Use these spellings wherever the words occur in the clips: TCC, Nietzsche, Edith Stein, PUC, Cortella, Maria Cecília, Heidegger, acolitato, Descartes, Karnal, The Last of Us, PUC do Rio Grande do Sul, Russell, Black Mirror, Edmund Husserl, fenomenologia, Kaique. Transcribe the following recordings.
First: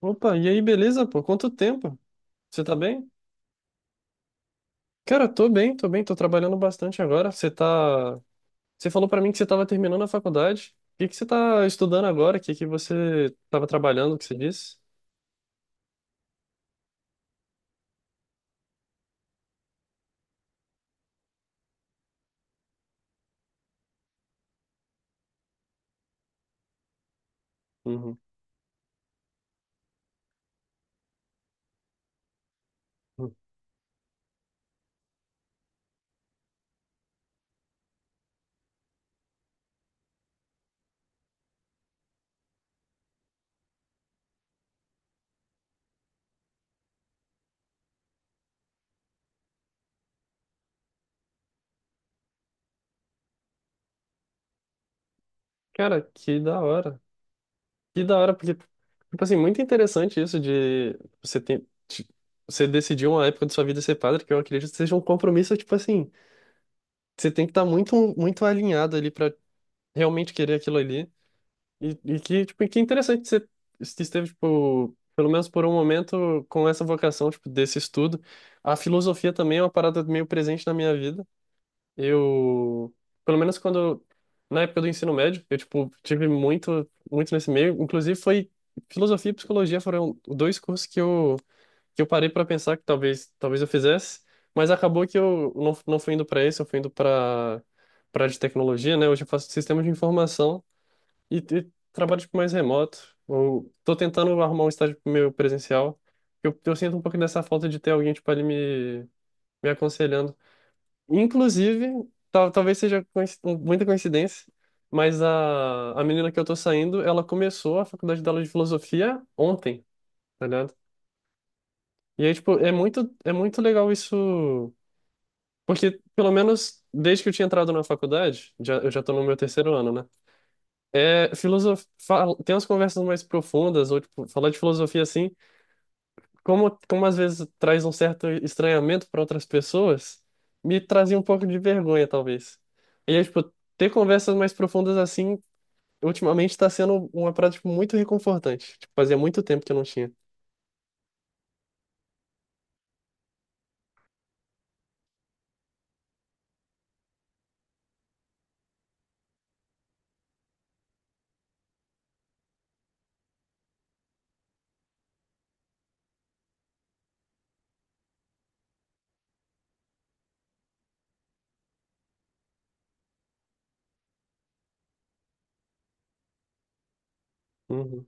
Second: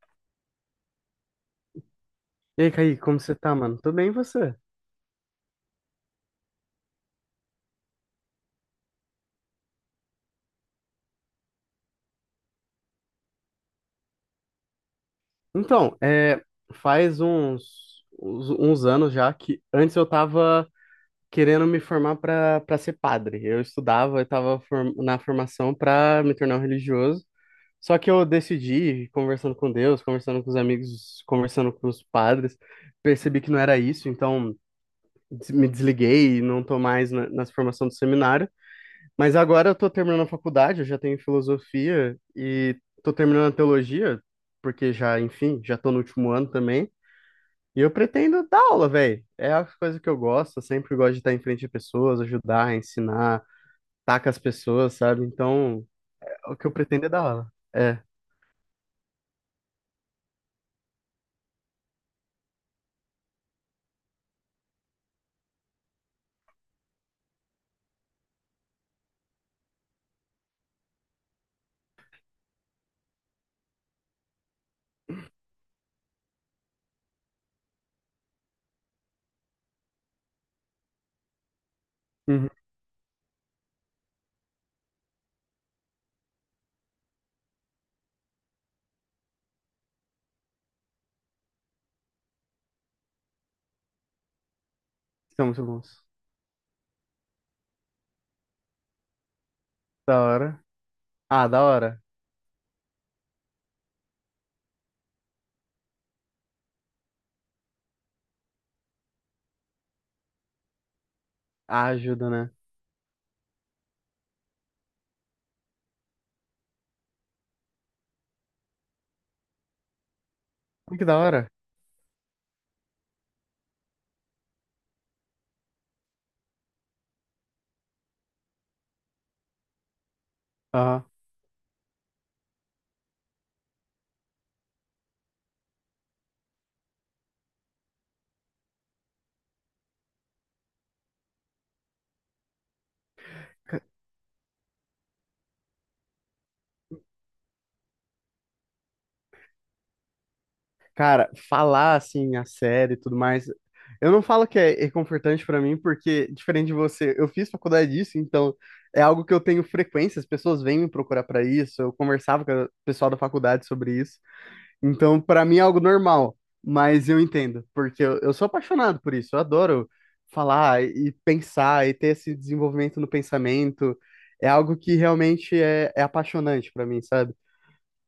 Opa, e aí, beleza, pô? Quanto tempo? E Você aí, tá Kaique, bem? como você tá, mano? Tô bem, e você? Cara, tô bem, tô bem, tô trabalhando bastante agora. Você tá. Você falou pra mim que você tava terminando a faculdade. O que que você tá estudando agora? O que que você tava trabalhando, que você disse? Então, faz uns anos já que antes eu tava querendo me formar pra ser padre. Eu estudava, na formação pra me tornar um religioso. Só que Uhum. eu decidi, conversando com Deus, conversando com os amigos, conversando com os padres, Uhum. percebi que não era isso, então me desliguei e não tô mais na formação do seminário. Mas agora eu tô terminando a faculdade, eu já tenho filosofia e tô terminando a teologia, porque já, enfim, já tô no último ano também. E eu pretendo dar aula, velho. É a coisa que eu gosto, eu sempre gosto de estar em frente de pessoas, ajudar, ensinar, estar com as pessoas, sabe? Então, Cara, que o da que eu hora. pretendo é dar aula. É. Que da hora, porque, tipo assim, muito interessante isso de você tem. Você decidiu uma época de sua vida ser padre, que eu acredito que seja um compromisso, tipo assim, você tem que estar muito, muito alinhado ali pra realmente querer aquilo ali. E que, tipo, e que interessante que você que esteve, tipo, pelo menos por um momento, com essa vocação, tipo, desse estudo. A filosofia também é uma parada meio presente na minha vida. Uhum. Eu, pelo menos quando, na época do ensino médio, eu, tipo, tive muito, muito nesse meio. Inclusive, foi filosofia e psicologia foram dois cursos que eu parei para pensar que talvez, talvez eu fizesse, mas acabou que São eu muito não, não bons. fui indo para esse, eu fui indo para para de tecnologia, né? Hoje eu faço sistema de Da hora. informação. E, Ah, da e hora. trabalho tipo, mais remoto. Ou tô tentando arrumar um estágio meu presencial. Eu sinto um pouco dessa falta de ter alguém tipo, ali me, me aconselhando. Ah, Inclusive, ajuda, né? talvez seja muita coincidência, mas a menina que eu tô saindo, ela começou a faculdade dela de filosofia ontem, tá ligado? Olha, que da hora. E aí, tipo, é muito legal isso. Porque, pelo menos, desde que eu tinha entrado na faculdade, já, eu já tô no meu terceiro ano, né? Aham. É, tem umas conversas mais profundas, ou tipo, falar de filosofia assim, como, como às vezes traz um certo estranhamento para outras pessoas, me trazia um pouco de vergonha, talvez. E aí, tipo, ter conversas mais profundas assim, ultimamente está sendo uma prática tipo, muito reconfortante. Tipo, fazia muito tempo que eu não tinha. Cara, falar assim a série e tudo mais, eu não falo que é reconfortante pra mim, porque diferente de você, eu fiz faculdade disso, então é algo que eu tenho frequência, as pessoas vêm me procurar pra isso, eu conversava com o pessoal da faculdade sobre isso, então pra mim é algo normal, mas eu entendo, porque eu sou apaixonado por isso, eu adoro falar e pensar e ter esse desenvolvimento no pensamento, é algo que realmente é apaixonante pra mim, sabe? Uhum.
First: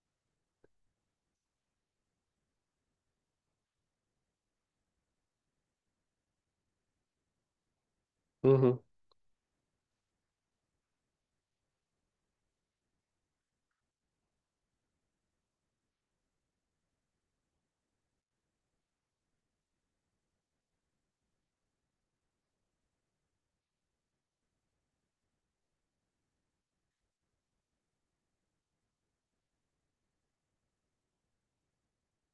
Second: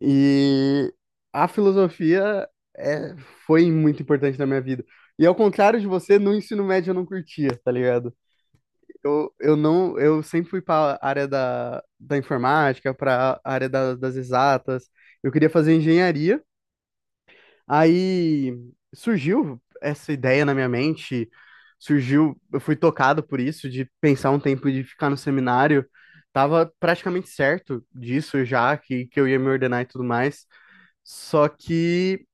E a filosofia é, foi muito importante na minha vida. E ao contrário de você, no ensino médio eu não curtia, tá ligado? Uhum. Eu não, eu sempre fui para a área da informática, para a área das exatas. Eu queria fazer engenharia. Aí surgiu essa ideia na minha mente, surgiu, eu fui tocado por isso, de pensar um tempo de ficar no seminário. Tava praticamente certo disso já, que eu ia me ordenar e tudo mais. Só que,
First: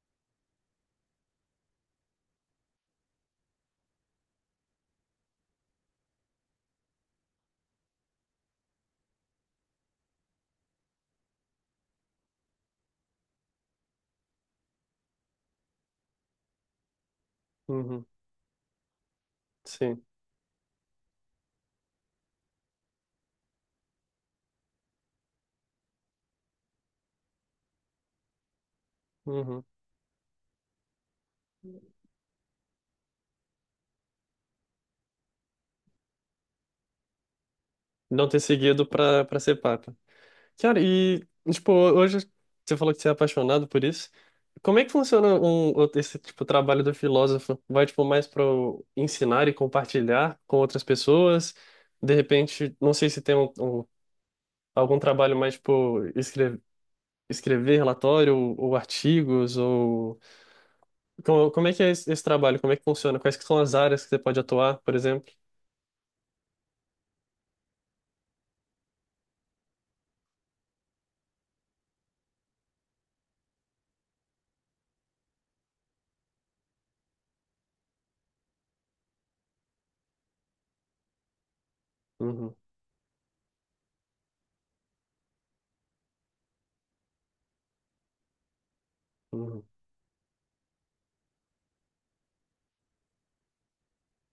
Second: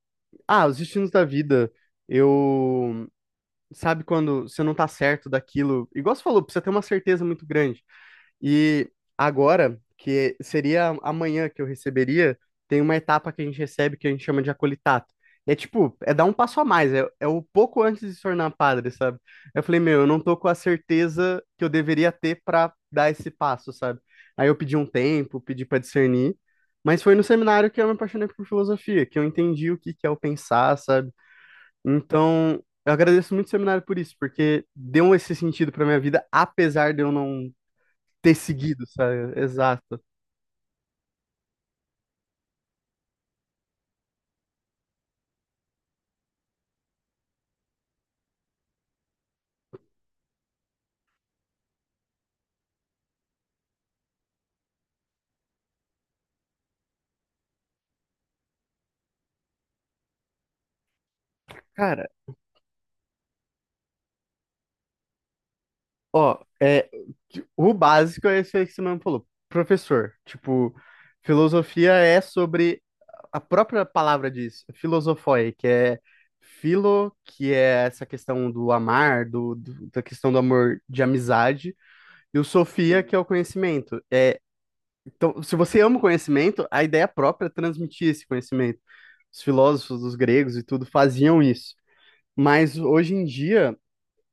ah, os destinos da vida. Eu, sabe quando você não tá certo daquilo, igual você falou, precisa ter uma certeza muito grande. E agora, que seria amanhã que eu receberia, tem uma etapa que a gente recebe que a gente chama de acolitato. É tipo, é dar um passo a mais, é o pouco antes Uhum. de se tornar padre, sabe? Eu falei, meu, Sim. eu não tô com a certeza que eu deveria ter pra dar esse passo, sabe? Aí eu pedi um tempo, pedi pra discernir, mas foi no seminário que eu me apaixonei por filosofia, que eu Uhum. entendi o que que é o pensar, sabe? Então, eu agradeço muito o seminário por isso, porque deu esse sentido pra minha vida, apesar de eu não Não ter ter seguido seguido, para sabe? para ser papa. Exato. Cara, e, tipo, hoje você falou que você é apaixonado por isso. Como é que funciona esse, tipo, trabalho do filósofo? Vai, tipo, mais para ensinar e compartilhar com outras pessoas? De repente, não sei se tem um, algum trabalho mais, tipo, escrever, escrever relatório ou artigos, ou... Como, como é que é Cara, esse, esse trabalho? Como é que funciona? Quais que são as áreas que você pode atuar, por exemplo? ó, o básico é isso aí que você mesmo falou. Professor, tipo, filosofia é sobre a própria palavra diz, filosofoi, que é filo, que é essa questão do amar, da questão do amor de amizade, e o Uhum. sofia, que é o conhecimento. É, então, se você ama o conhecimento, a ideia própria é transmitir esse conhecimento. Os Uhum. filósofos, os gregos e tudo faziam isso. Mas hoje em dia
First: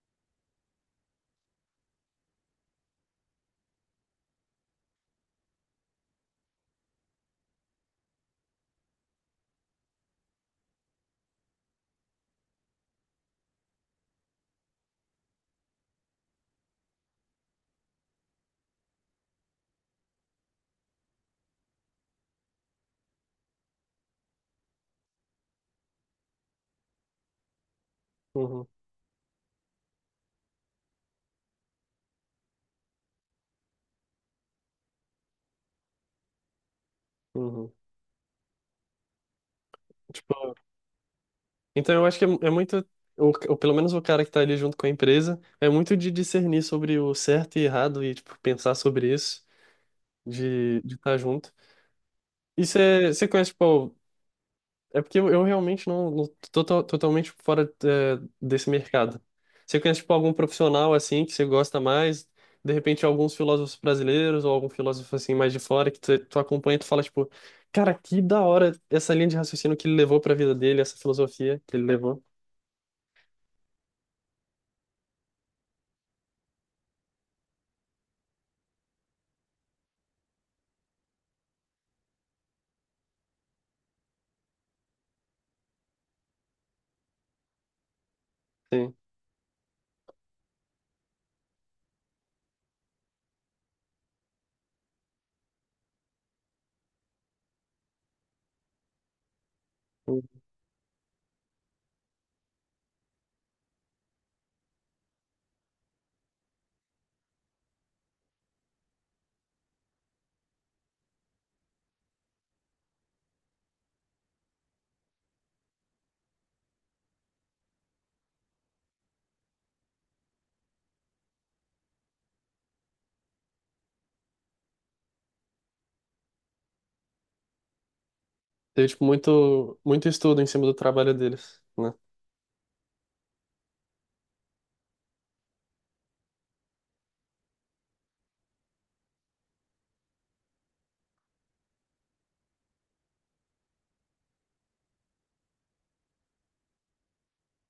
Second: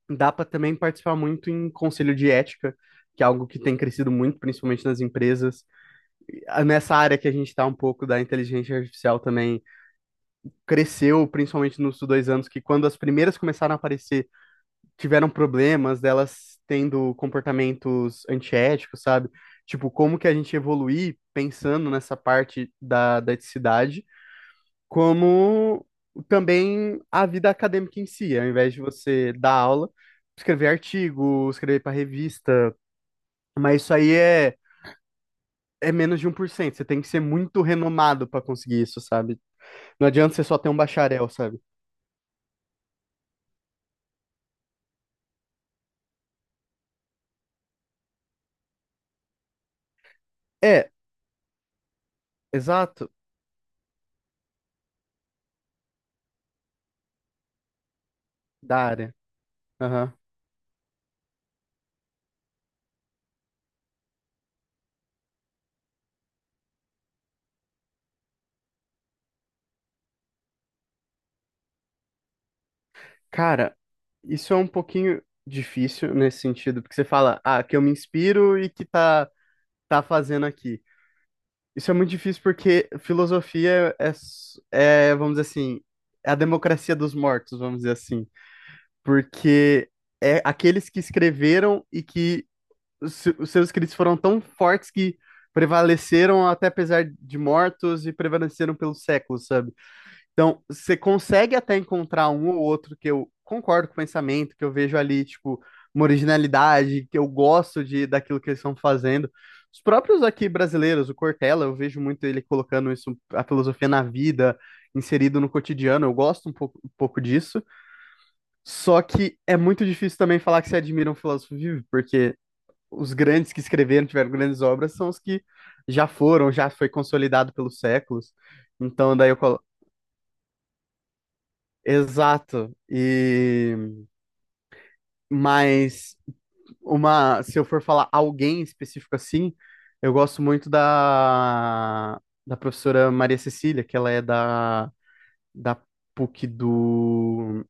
dá para também participar muito em conselho de ética, que é algo que tem crescido muito, principalmente nas empresas. Nessa área que a gente está um pouco da inteligência artificial também cresceu, principalmente nos 2 anos, que quando as primeiras começaram a aparecer, tiveram problemas delas tendo comportamentos antiéticos, sabe? Tipo, como que a gente evoluir pensando nessa parte da eticidade como também a vida acadêmica em si, ao Uhum. invés de você dar aula, escrever artigo, escrever para revista, mas isso aí é menos de 1%. Você tem que ser muito Uhum. renomado para conseguir isso, sabe? Não adianta você Tipo, só ter um bacharel, sabe? então eu acho que é, é muito, ou pelo menos o cara que tá ali junto com a empresa, é muito de discernir sobre o certo e errado e, tipo, pensar sobre isso, de É, de estar junto. E exato, você conhece, tipo, é porque eu realmente não, não tô totalmente fora é, desse da área. mercado. Você conhece, Aham. tipo, algum profissional, assim, que você gosta mais, de repente alguns filósofos brasileiros ou algum filósofo, assim, mais de fora, que tu, tu acompanha e tu fala, tipo, cara, que da hora essa linha de raciocínio que ele levou pra vida dele, essa filosofia que ele levou. Cara, isso é um pouquinho difícil nesse sentido, porque você fala, ah, que eu me inspiro e que tá fazendo aqui. Isso é muito difícil porque filosofia é, vamos dizer assim, é a democracia dos mortos, vamos dizer assim. Porque é aqueles que escreveram e que os se- os seus escritos foram tão fortes que prevaleceram até apesar de mortos e prevaleceram pelos séculos, sabe? Sim. Então, você consegue até encontrar um ou outro que eu concordo com o pensamento, que eu vejo ali, tipo, uma originalidade, que eu gosto de daquilo que eles estão fazendo. Os próprios aqui brasileiros, o Cortella, eu vejo muito ele colocando isso, a filosofia na vida, inserido no cotidiano, eu gosto um pouco disso. Só que é muito difícil também falar que você admira um filósofo vivo, porque os grandes que escreveram, tiveram grandes obras, são os que já foram, já foi consolidado pelos séculos. Teve, tipo, Então, daí eu, muito, muito estudo em cima do trabalho deles, né? Exato. E mas uma, se eu for falar alguém específico assim, eu gosto muito da professora Maria Cecília, que ela é da PUC do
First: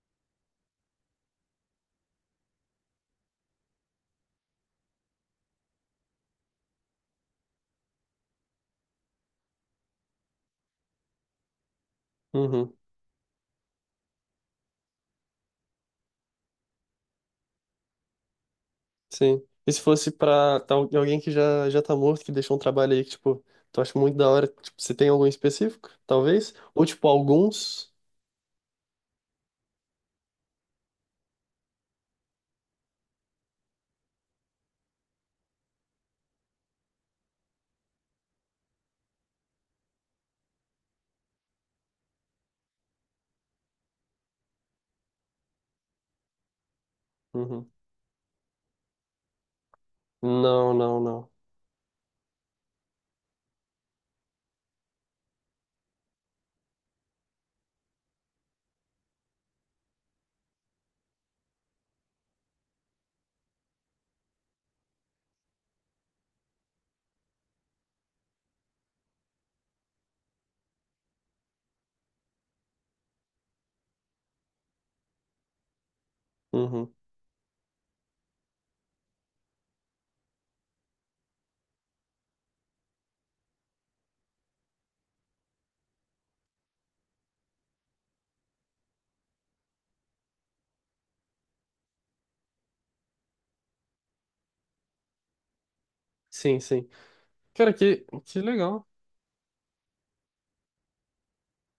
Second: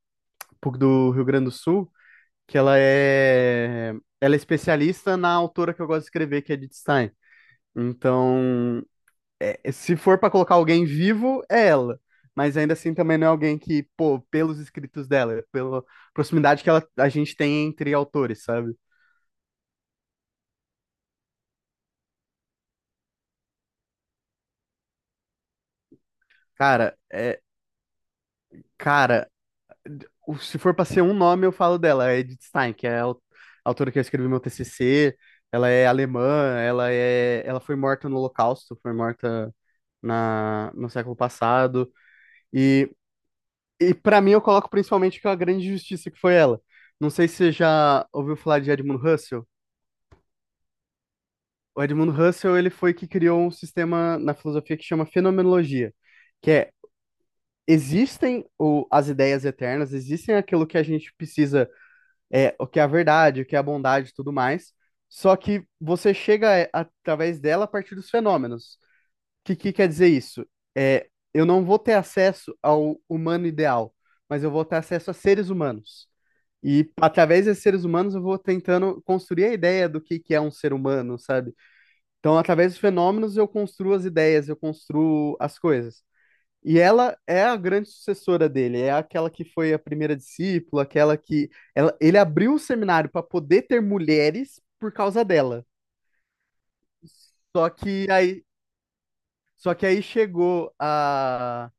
PUC do Rio Grande do Sul, que ela ela é especialista na autora que eu gosto de escrever, que é Edith Stein. Então, é, se for pra colocar alguém vivo, é ela. Mas Uhum. ainda assim também não é alguém que, pô, pelos escritos dela, pela proximidade que ela, a gente tem entre autores, sabe? Sim. E se fosse pra alguém que já, já tá morto, que deixou um trabalho aí que, tipo, tu acha muito da hora, tipo, você tem algum específico, talvez? Ou, Cara, tipo, é, alguns? cara, se for pra ser um nome, eu falo dela, é Edith Stein, que é a autora que eu escrevi meu TCC, ela é alemã, ela é, ela foi morta no Holocausto, foi morta no século passado, e, e para mim eu coloco principalmente que é a grande justiça que foi ela. Não sei se você Uhum. já ouviu falar de Edmund Husserl. Não, não, não. O Edmund Husserl, ele foi que criou um sistema na filosofia que chama fenomenologia, que é existem o, as ideias eternas, existem aquilo que a gente precisa, é, o que é a verdade, o que é a bondade e tudo mais, só que você chega através dela a partir dos fenômenos. O que, que quer dizer isso? É, eu não vou ter acesso ao humano ideal, mas eu vou ter acesso a seres humanos. E Uhum. através desses seres humanos eu vou tentando construir a ideia do que é um ser humano, sabe? Então, através dos fenômenos, eu construo as ideias, eu construo as coisas. E ela é a grande sucessora dele, é aquela que foi a primeira discípula, aquela que. Ela, ele abriu o seminário para poder ter mulheres por causa dela. Sim, sim. Só Cara, que que aí, legal. só que aí chegou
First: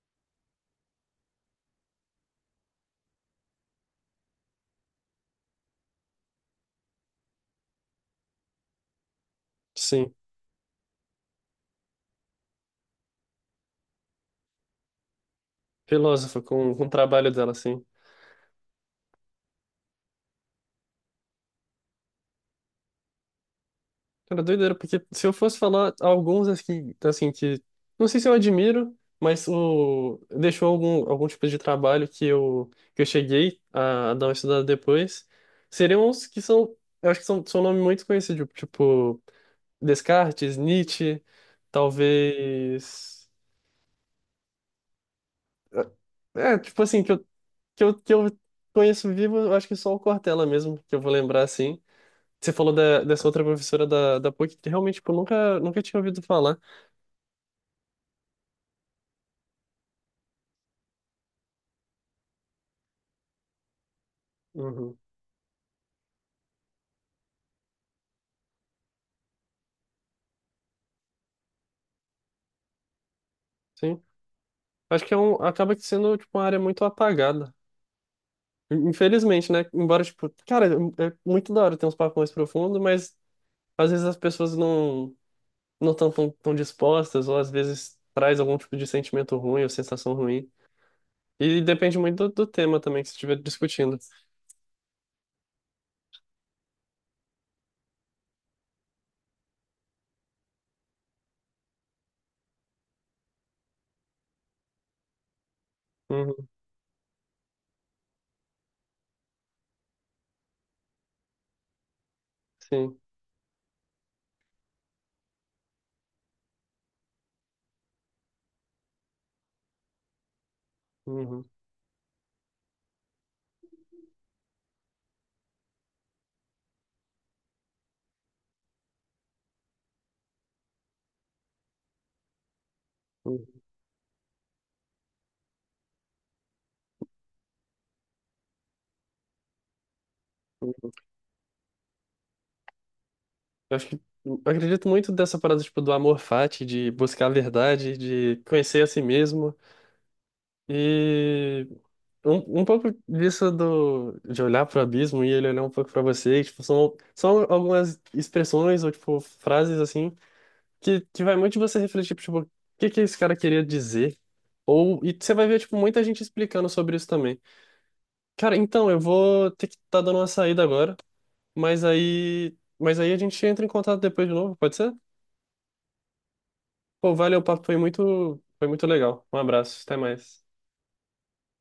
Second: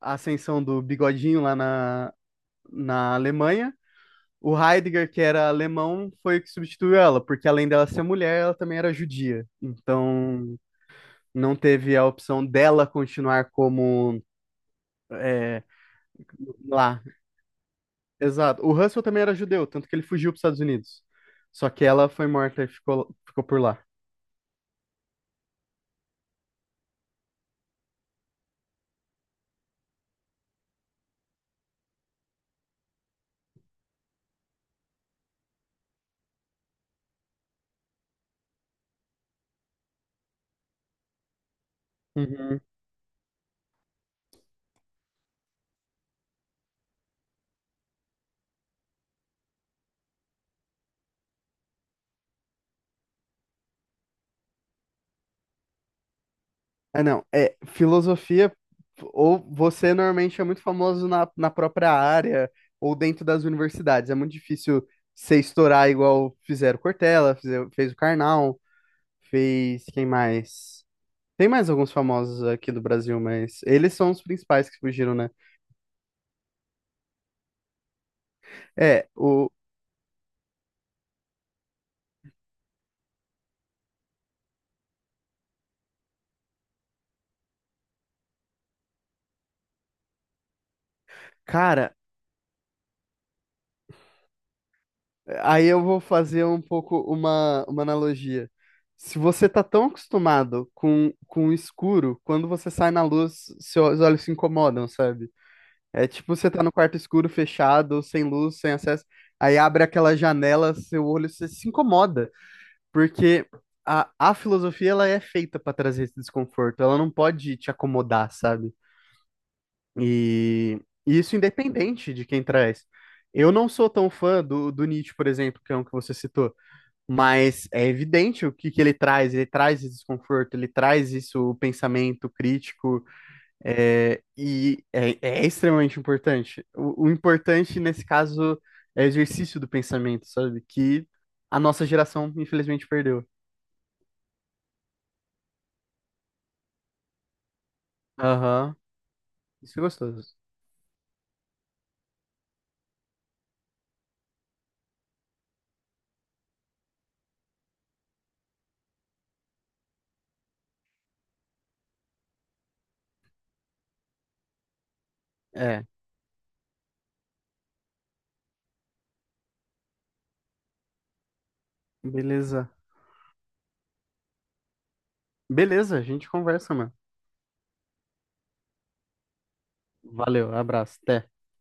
a ascensão do Bigodinho lá na Alemanha. O Heidegger, que era alemão, foi o que substituiu ela, porque além dela ser mulher, ela também era judia. Sim. Então, não teve a opção dela continuar como é, Filósofa, com o lá. trabalho dela, sim. Exato. O Russell também era judeu, tanto que ele fugiu para os Estados Unidos. Só que ela foi morta e ficou, ficou por lá. Cara, doideira, porque se eu fosse falar alguns assim, assim que não sei se eu admiro, mas o deixou algum algum tipo de trabalho que eu cheguei a, dar uma estudada depois, seriam uns que são, eu acho que são são nomes muito conhecidos, tipo Descartes, Nietzsche, Uhum. talvez é, tipo assim que eu que eu, que eu conheço vivo, eu acho que só o Cortella mesmo que eu vou lembrar assim. Você falou da, dessa outra professora da, da PUC que realmente tipo, eu nunca nunca tinha ouvido falar. Ah, não. É, filosofia, ou você normalmente é muito famoso na própria área, ou dentro das universidades. É muito difícil Uhum. você estourar igual fizeram Cortella, fez o Karnal, fez quem mais? Tem mais alguns famosos aqui do Brasil, mas eles Sim. são os principais que Acho que fugiram, é né? um, acaba que sendo tipo, uma área muito apagada. É, Infelizmente, né? Embora, tipo, cara, é muito da hora ter uns papos mais profundos, mas às vezes as pessoas não não estão tão, tão tão dispostas, ou às vezes traz algum tipo de sentimento ruim ou sensação ruim. E cara, depende muito do, do tema também que você estiver discutindo. aí eu vou fazer um pouco uma analogia. Se você tá tão acostumado com o escuro, quando você sai na luz, seus olhos se incomodam, sabe? É tipo Uhum. você tá no quarto escuro, fechado, sem luz, sem acesso, aí abre aquela janela, seu olho se incomoda, Sim. porque a filosofia ela é feita pra trazer esse desconforto, ela não pode te acomodar, sabe? E, e isso Uhum. independente de quem traz. Eu não sou tão fã do Nietzsche, por exemplo, que é um que você citou, mas é evidente o que, que ele traz. Ele traz esse desconforto, ele traz isso, o pensamento crítico, Uhum. É extremamente importante. O importante, nesse caso, é o exercício do pensamento, sabe? Uhum. Que a nossa geração, infelizmente, perdeu. Eu acho que eu acredito muito dessa parada, tipo, do amor fati, de buscar a verdade, de Aham, conhecer a si mesmo. isso é gostoso. E um pouco disso do, de olhar para o abismo e ele olhar um pouco para você, tipo, são, são algumas expressões ou, tipo, frases, assim, que vai muito de você refletir, tipo, o que que esse cara queria dizer? Ou, e você vai ver, tipo, É, muita gente explicando sobre isso também. Cara, então, eu vou ter que estar dando uma saída agora, beleza. mas aí a gente entra em contato depois de novo, pode ser? Beleza, a gente conversa, mano. Pô, valeu, o papo foi muito legal. Um abraço, até mais. Valeu, abraço, até.